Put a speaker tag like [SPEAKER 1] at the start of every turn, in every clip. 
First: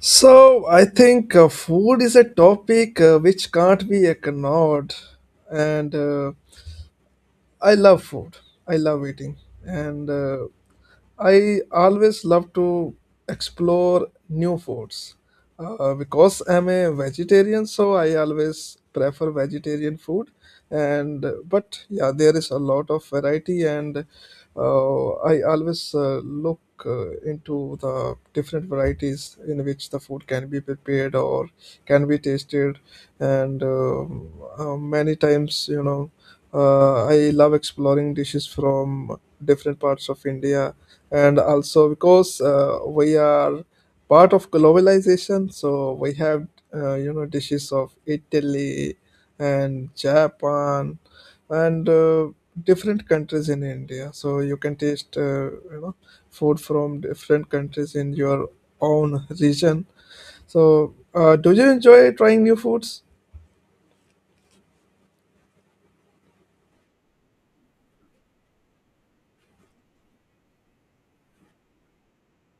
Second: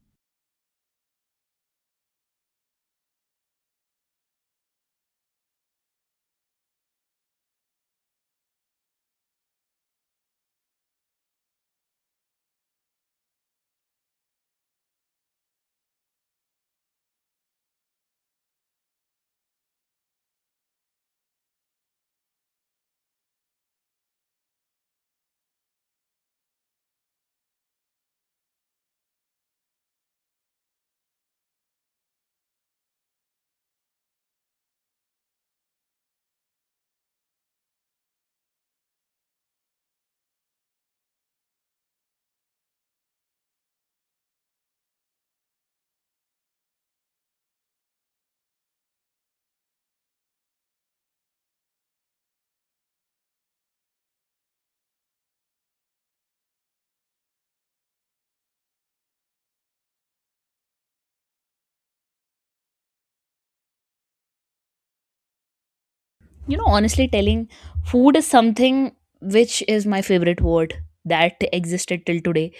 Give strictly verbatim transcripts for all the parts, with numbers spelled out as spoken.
[SPEAKER 1] So I think uh, food is a topic uh, which can't be ignored, and uh, I love food. I love eating, and uh, I always love to explore new foods. Uh, because I'm a vegetarian, so I always prefer vegetarian food. And uh, but yeah, there is a lot of variety, and uh, I always uh, look uh, into the different varieties in which the food can be prepared or can be tasted. And um, uh, Many times, you know. Uh, I love exploring dishes from different parts of India, and also because uh, we are part of globalization, so we have uh, you know dishes of Italy and Japan and uh, different countries in India. So you can taste uh, you know food from different countries in your own region. So, uh, do you enjoy trying new foods?
[SPEAKER 2] You know, honestly telling, food is something which is my favorite word that existed till today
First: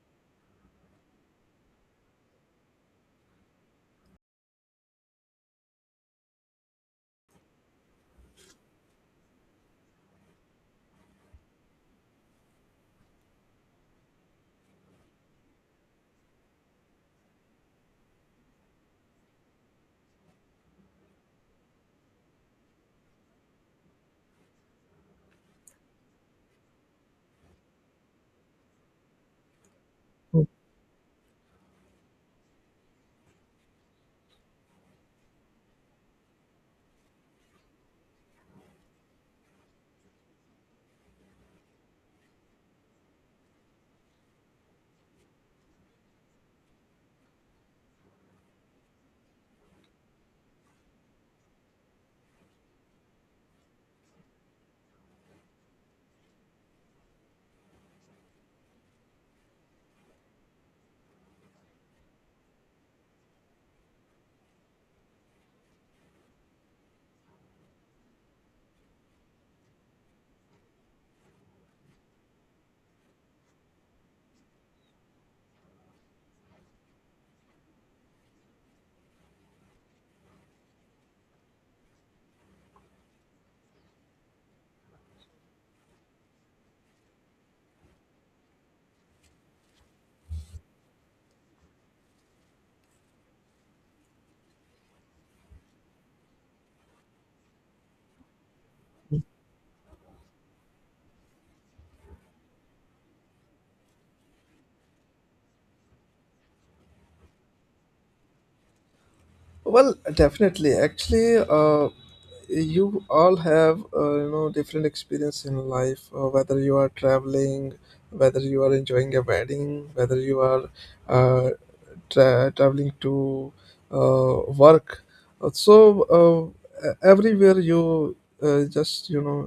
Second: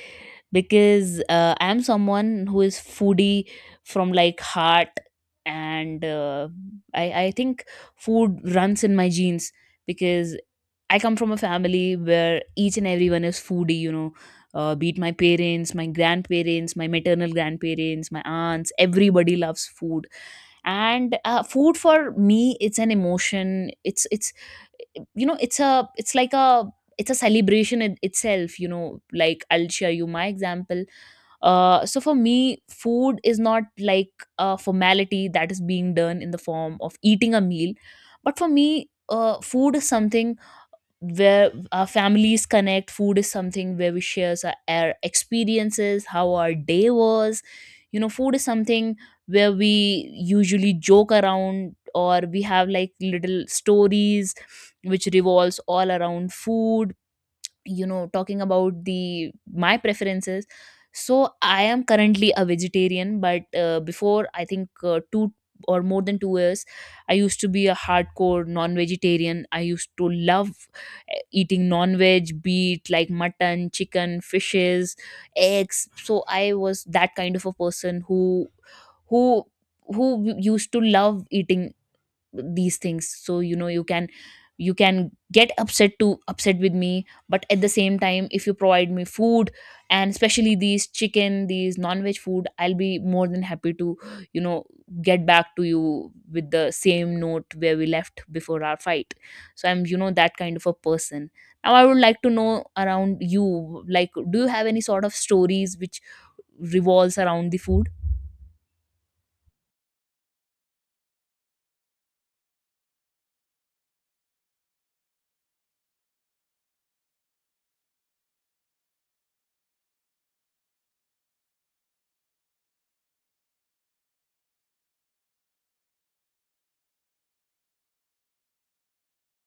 [SPEAKER 2] because uh, I am someone who is foodie from like heart, and uh, I, I think food runs in my genes because I come from a family where each and everyone is foodie, you know, uh, be it my parents, my grandparents, my maternal grandparents, my aunts, everybody loves food. And uh, food for me, it's an emotion. it's it's you know it's a it's like a It's a celebration in itself. You know like, I'll share you my example. Uh, so for me food is not like a formality that is being done in the form of eating a meal, but for me uh, food is something where our families connect. Food is something where we share our, our experiences, how our day was. You know food is something where we usually joke around, or we have like little stories which revolves all around food. You know talking about the my preferences, so I am currently a vegetarian, but uh, before I think uh, two or more than two years I used to be a hardcore non vegetarian. I used to love uh, eating non veg, be it like mutton, chicken, fishes, eggs. So I was that kind of a person who who who used to love eating these things. So, you know you can you can get upset to upset with me, but at the same time, if you provide me food, and especially these chicken, these non-veg food, I'll be more than happy to you know get back to you with the same note where we left before our fight. So I'm, you know that kind of a person. Now I would like to know around you, like, do you have any sort of stories which revolves around the food?
[SPEAKER 1] Well, definitely. Actually, uh, you all have uh, you know different experience in life uh, whether you are traveling, whether you are enjoying a wedding, whether you are uh, tra- traveling to uh, work. Uh, so uh, e- Everywhere you uh, just you know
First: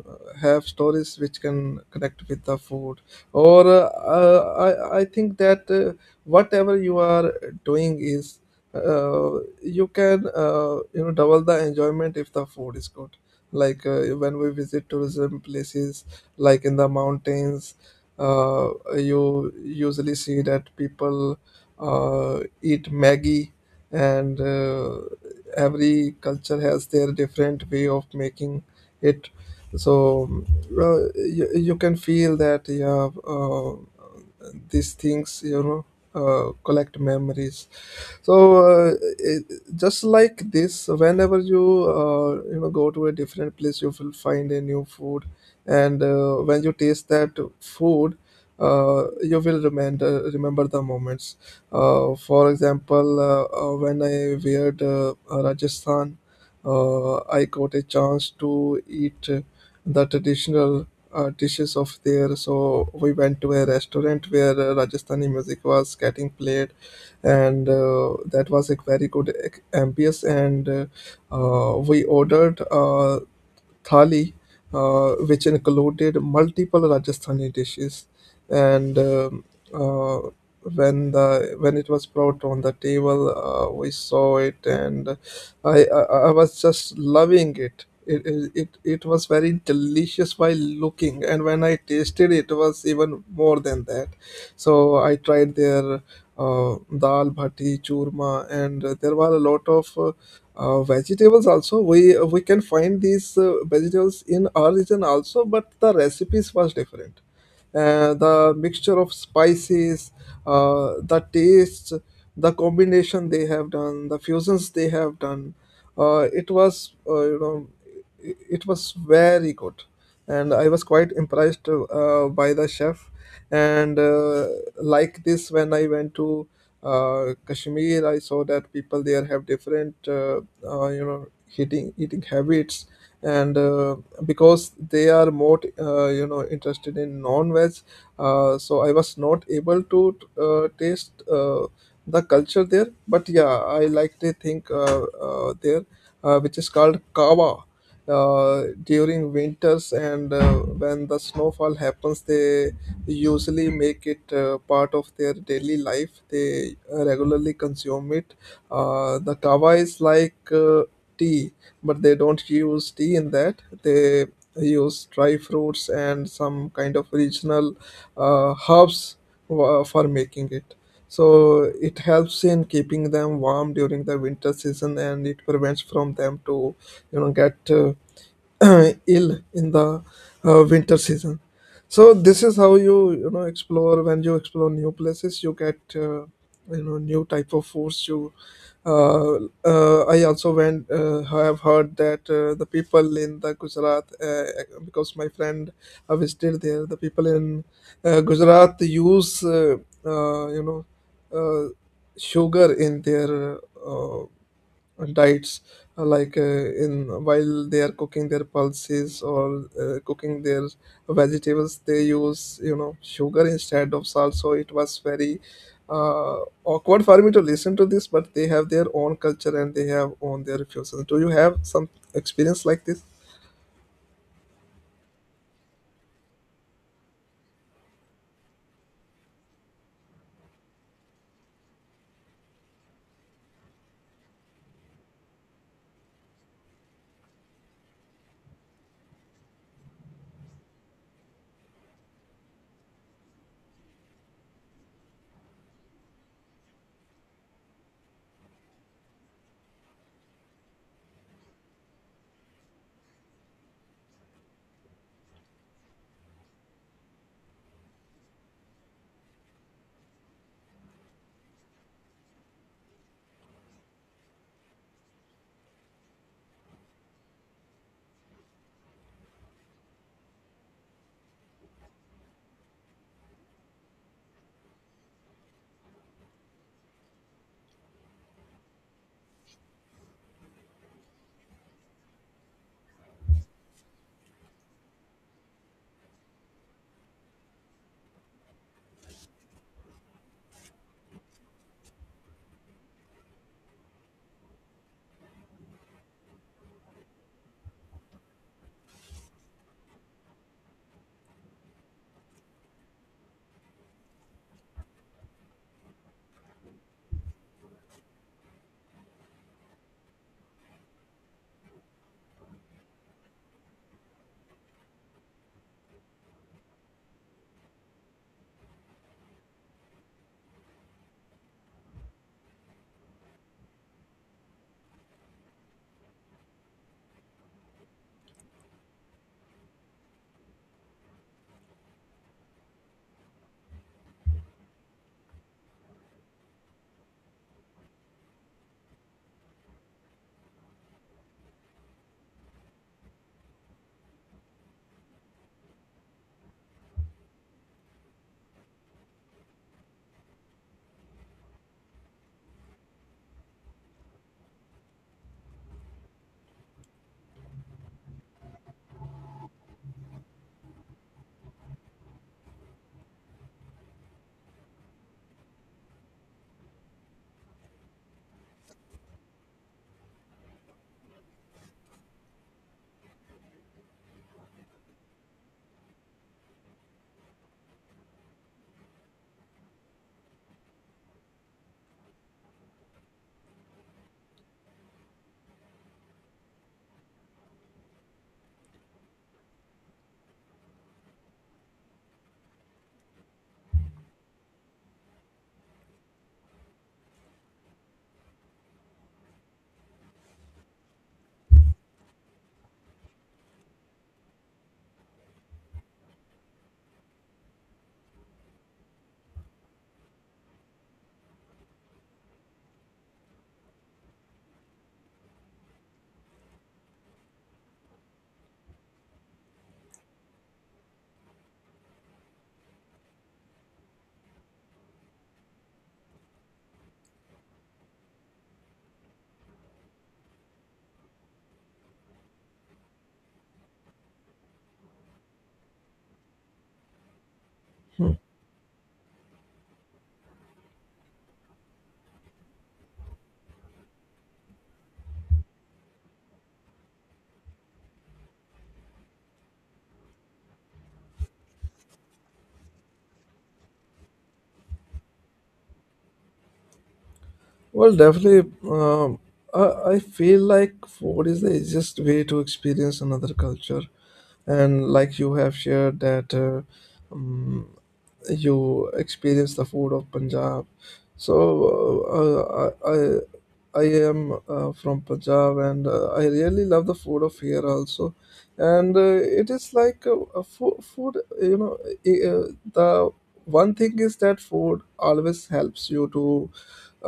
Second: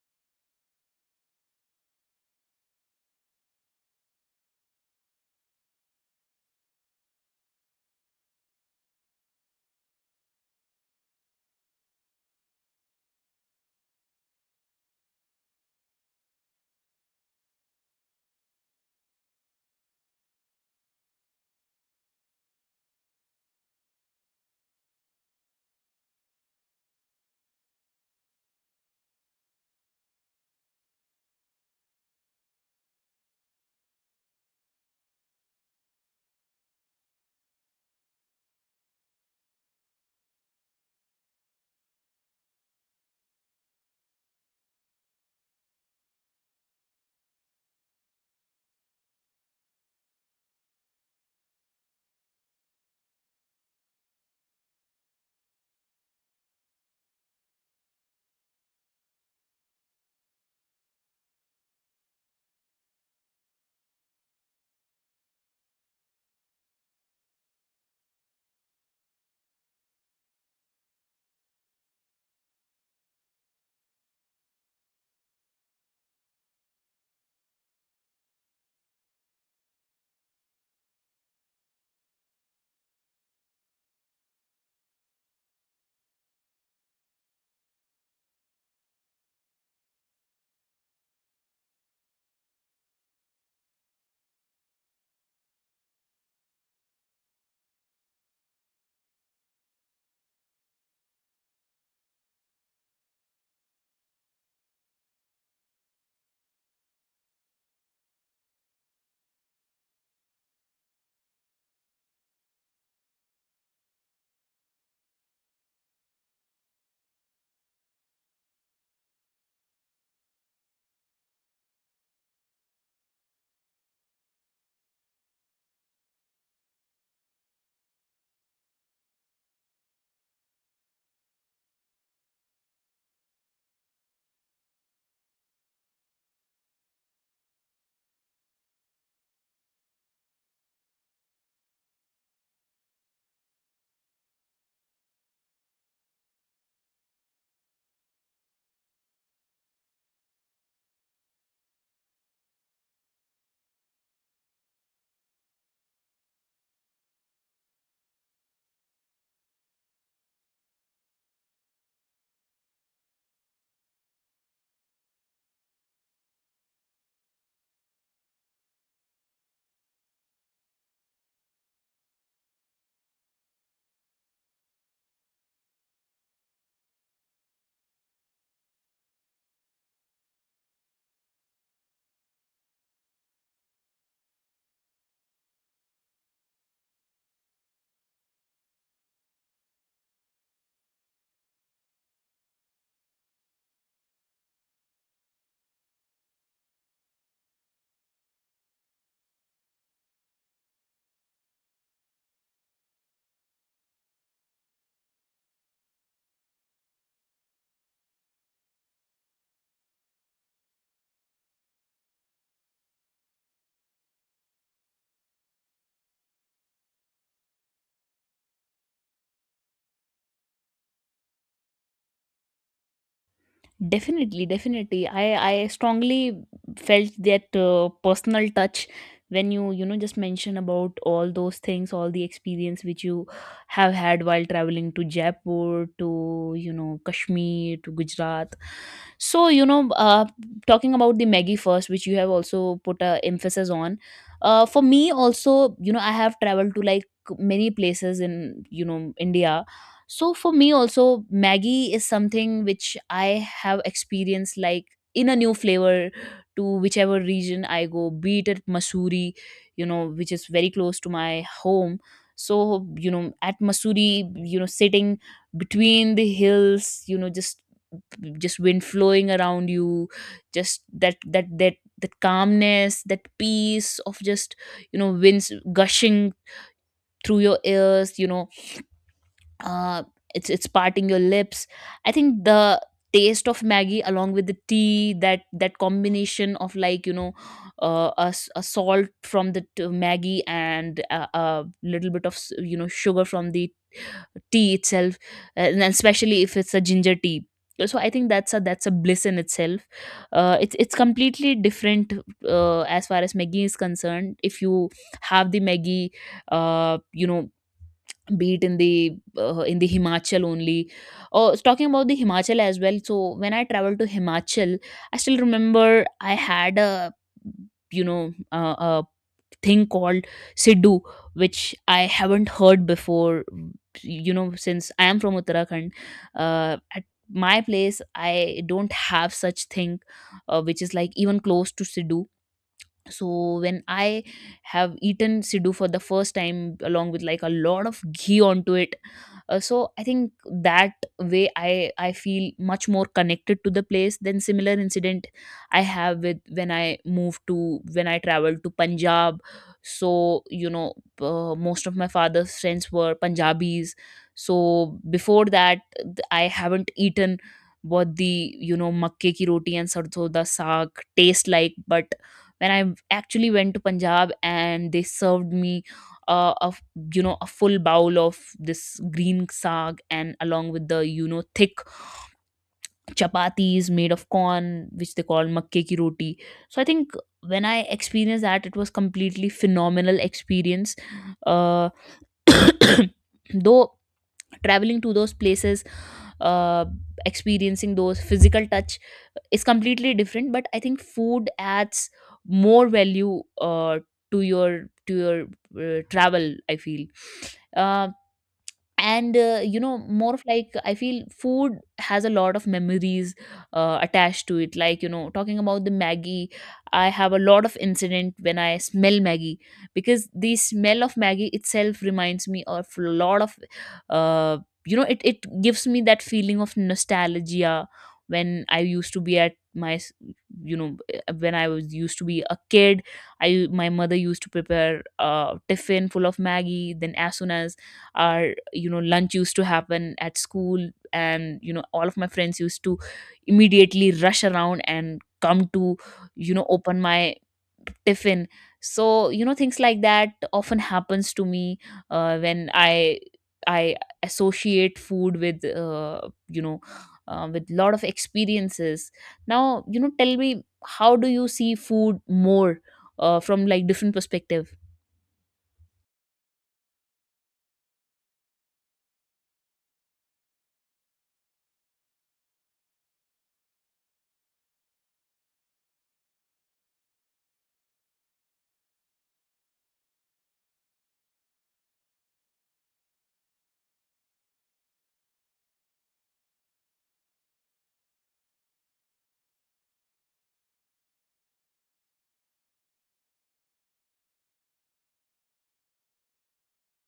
[SPEAKER 1] have stories which can connect with the food. Or uh, uh, I, I think that uh, whatever you are doing is uh, you can uh, you know double the enjoyment if the food is good. Like uh, when we visit tourism places like in the mountains, uh, you usually see that people uh, eat maggi, and uh, every culture has their different way of making it. So uh, you, you can feel that yeah, uh, these things you know uh, collect memories. So uh, it- just like this, whenever you uh, you know go to a different place, you will find a new food, and uh, when you taste that food, uh, you will remember remember the moments. Uh, for example uh, uh, when I weared uh, Rajasthan, uh, I got a chance to eat uh, the traditional uh, dishes of there. So we went to a restaurant where uh, Rajasthani music was getting played, and uh, that was a very good ec- ambience, and uh, uh, we ordered uh, thali uh, which included multiple Rajasthani dishes. And um, uh, when the when it was brought on the table, uh, we saw it and I, I i was just loving it it, it it it was very delicious by looking, and when I tasted it, it was even more than that. So I tried their uh, dal bhati, churma, and there were a lot of uh, uh, vegetables also. We we can find these uh, vegetables in our region also, but the recipes was different. Uh, the mixture of spices, uh, the taste, the combination they have done, the fusions they have done. Uh, it was uh, you know it it was very good, and I was quite impressed uh, by the chef. And uh, Like this, when I went to uh, Kashmir, I saw that people there have different uh, uh, you know eating eating habits, and uh, because they are more uh, you know interested in non-veg. Uh, so I was not able to uh, taste uh, the culture there. But yeah, I like to think uh, uh, there uh, which is called kava uh, during winters, and uh, when the snowfall happens they usually make it uh, part of their daily life. They regularly consume it. Uh, the kava is like uh, tea, but they don't use tea in that. They use dry fruits and some kind of regional uh, herbs wa- for making it. So it helps in keeping them warm during the winter season, and it prevents from them to you know get uh, ill in the uh, winter season. So this is how you you know explore. When you explore new places, you get uh, you know new type of foods. You uh, uh, I also went. Uh, have heard that uh, the people in the Gujarat, uh, because my friend uh, visited there, the people in uh, Gujarat use uh, uh, you know uh, sugar in their uh, uh, diets, uh, like uh, in while they are cooking their pulses or uh, cooking their vegetables, they use you know sugar instead of salt. So it was very uh, awkward for me to listen to this, but they have their own culture and they have own their refuses. Do you have some experience like this?
[SPEAKER 2] Definitely, definitely. I I strongly felt that uh, personal touch when you you know just mention about all those things, all the experience which you have had while traveling to Jaipur, to you know Kashmir, to Gujarat. So, you know, uh, talking about the Maggie first, which you have also put a emphasis on. Uh, for me also, you know, I have traveled to like many places in you know India. So for me also Maggie is something which I have experienced like in a new flavor, to whichever region I go, be it at Masuri, you know, which is very close to my home. So, you know, at Masuri, you know, sitting between the hills, you know, just just wind flowing around you, just that that that that calmness, that peace of just, you know, winds gushing through your ears, you know, uh, it's it's parting your lips. I think the taste of Maggie along with the tea, that that combination of, like, you know, uh, a, s- a salt from the t- Maggie, and a, a little bit of s-, you know sugar from the tea itself, uh, and then especially if it's a ginger tea. So I think that's a that's a bliss in itself. Uh, it's it's completely different uh, as far as Maggie is concerned. If you have the Maggie, uh, you know be it in the uh, in the Himachal only. Or talking about the Himachal as well. So when I traveled to Himachal, I still remember I had a you know uh, a thing called Sidhu, which I haven't heard before. You know, since I am from Uttarakhand, uh, at my place I don't have such thing, uh, which is like even close to Sidhu. So when I have eaten siddu for the first time, along with like a lot of ghee onto it, uh, so I think that way i i feel much more connected to the place. Than similar incident I have with when I moved to when I traveled to Punjab. So, you know uh, most of my father's friends were Punjabis. So before that, th- I haven't eaten what the you know makke ki roti and sarson da saag taste like. But when I actually went to Punjab and they served me uh, a f- you know a full bowl of this green saag, and along with the you know thick chapatis made of corn, which they call makke ki roti. So I think when I experienced that, it was completely phenomenal experience. uh, though traveling to those places, uh, experiencing those physical touch is completely different, but I think food adds more value uh, to your to your uh, travel, I feel. Um and uh, you know more of, like, I feel food has a lot of memories uh, attached to it. Like, you know talking about the Maggie, I have a lot of incident when I smell Maggie, because the smell of Maggie itself reminds me of a lot of uh, you know it, it gives me that feeling of nostalgia, when I used to be at my s- you know eh, when I was used to be a kid. I My mother used to prepare a tiffin full of Maggie. Then as soon as our you know lunch used to happen at school, and you know all of my friends used to immediately rush around and come to you know open my tiffin. So, you know things like that often happens to me uh, when i i associate food with uh, you know uh, with lot of experiences. Now, you know tell me, how do you see food more uh, from, like, different perspective?
[SPEAKER 1] Well, definitely. Um, I, I feel like food is the easiest way to experience another culture. And like you have shared that uh, um, you experience the food of Punjab. So uh, I, I, I am uh, from Punjab, and uh, I really love the food of here also. And uh, It is like uh, a food, food, you know, uh, the one thing is that food always helps you to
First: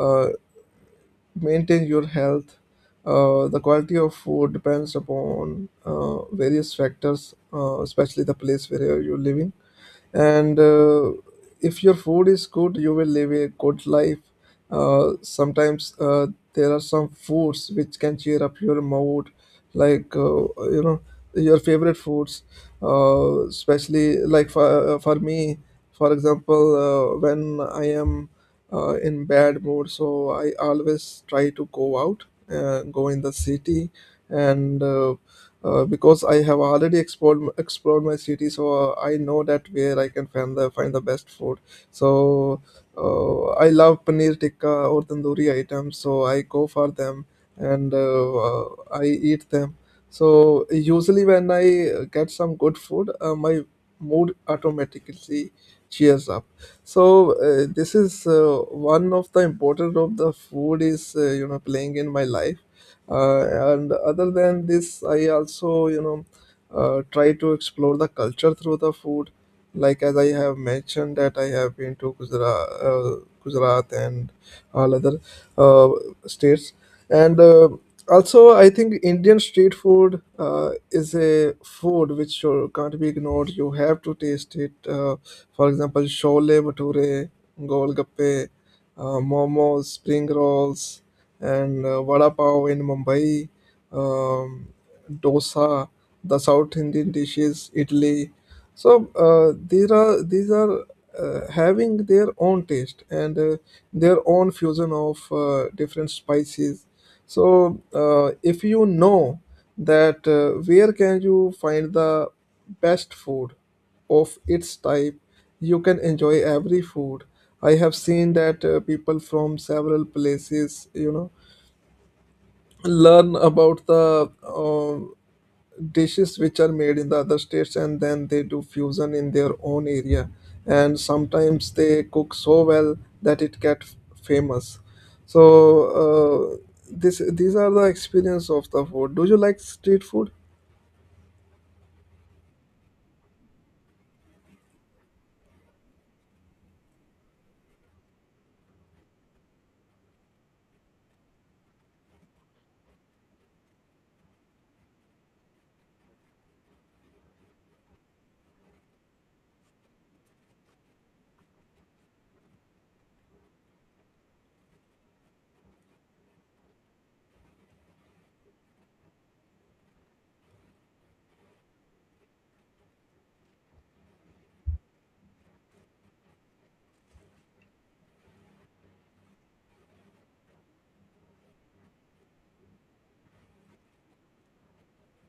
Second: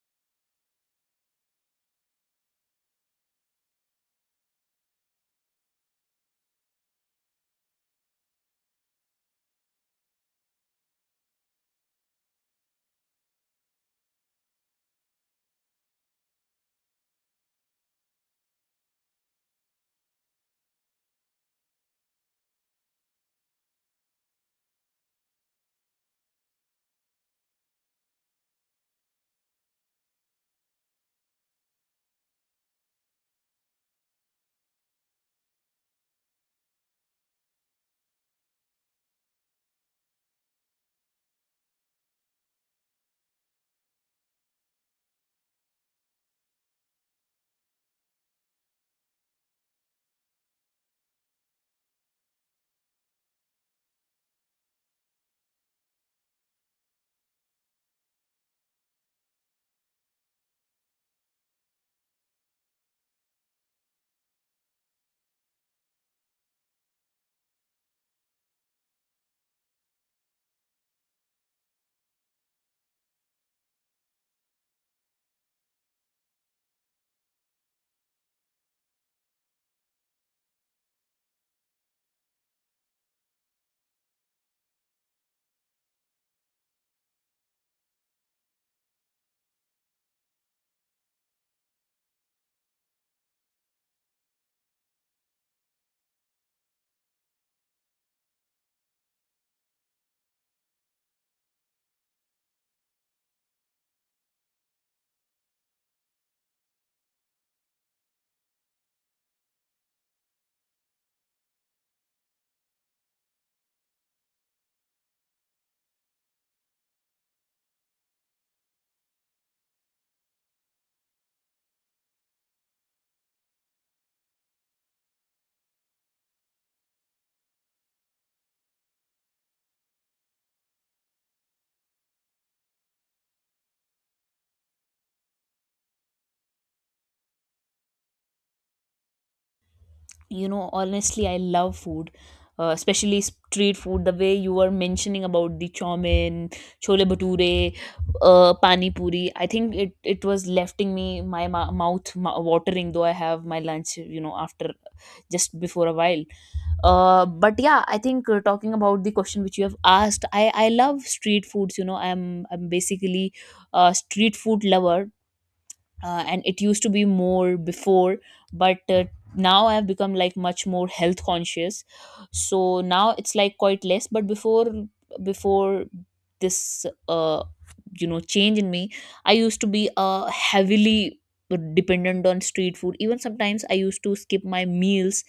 [SPEAKER 1] uh, maintain your health. Uh, the quality of food depends upon uh, various factors, uh, especially the place where you're living, and uh, if your food is good, you will live a good life. Uh, sometimes uh, there are some foods which can cheer up your mood, like uh, you know your favorite foods, uh, especially like for, uh, for me. For example, uh, when I am uh, in bad mood, so I always try to go out, uh, go in the city, and uh, uh, because I have already explored explored my city, so uh, I know that where I can find the find the best food. So uh, I love paneer tikka or tandoori items, so I go for them and uh, uh, I eat them. So usually when I uh, get some good food, uh, my mood automatically cheers up. So uh, this is uh, one of the important of the food is uh, you know playing in my life. Uh, and other than this, I also you know uh, try to explore the culture through the food, like as I have mentioned that I have been to Gujarat, uh, gujarat and all other uh, states. And uh, Also, I think Indian street food uh, is a food which should, can't be ignored. You have to taste it. Uh, for example, shole bhature, golgappe, uh, momos, spring rolls, and uh, vada pav in Mumbai, um, dosa, the South Indian dishes, Italy. So uh, these are these are uh, having their own taste, and uh, their own fusion of uh, different spices. So uh, if you know that uh, where can you find the best food of its type, you can enjoy every food. I have seen that uh, people from several places, you know, learn about the uh, dishes which are made in the other states, and then they do fusion in their own area, and sometimes they cook so well that it gets famous. So uh, this these are the experience of the food. Do you like street food?
[SPEAKER 2] you know Honestly, I love food, uh, especially street food. The way you were mentioning about the chow mein, chole bhature, uh, pani puri, I think it it was lefting me my mou- mouth mou- watering, though I have my lunch, you know after, just before a while. Uh, but yeah, I think, uh, talking about the question which you have asked, i i love street foods. you know i'm i'm basically a street food lover. Uh, and it used to be more before, but uh, now I have become, like, much more health conscious. So now it's like quite less. But before, before this uh, you know change in me, I used to be uh, heavily dependent on street food. Even sometimes I used to skip my meals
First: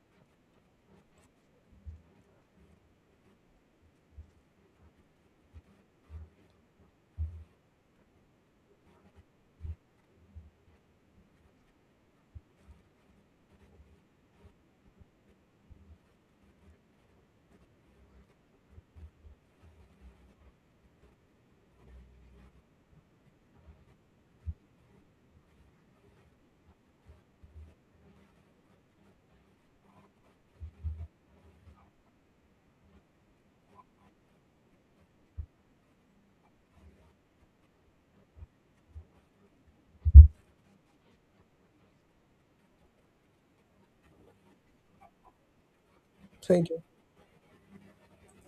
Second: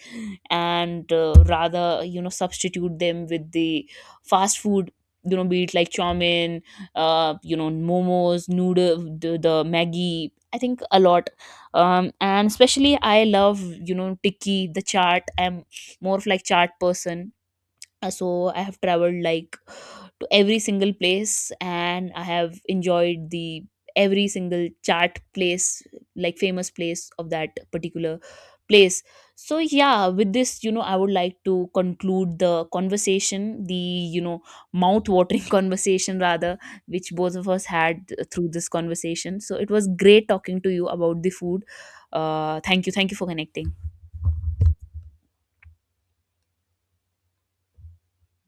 [SPEAKER 2] and uh, rather, you know substitute them with the fast food, you know be it like chow mein, uh, you know momos, noodle, the, the maggi, I think a lot. Um, and especially, I love you know Tiki the chart. I'm more of, like, chart person, uh, so I have traveled like to every single place, and I have enjoyed the every single chart place, like famous place of that particular place. So yeah, with this, you know I would like to conclude the conversation, the you know mouth watering conversation rather, which both of us had through this conversation. So it was great talking to you about the food. Uh thank you. Thank you for connecting.
[SPEAKER 1] Thank you.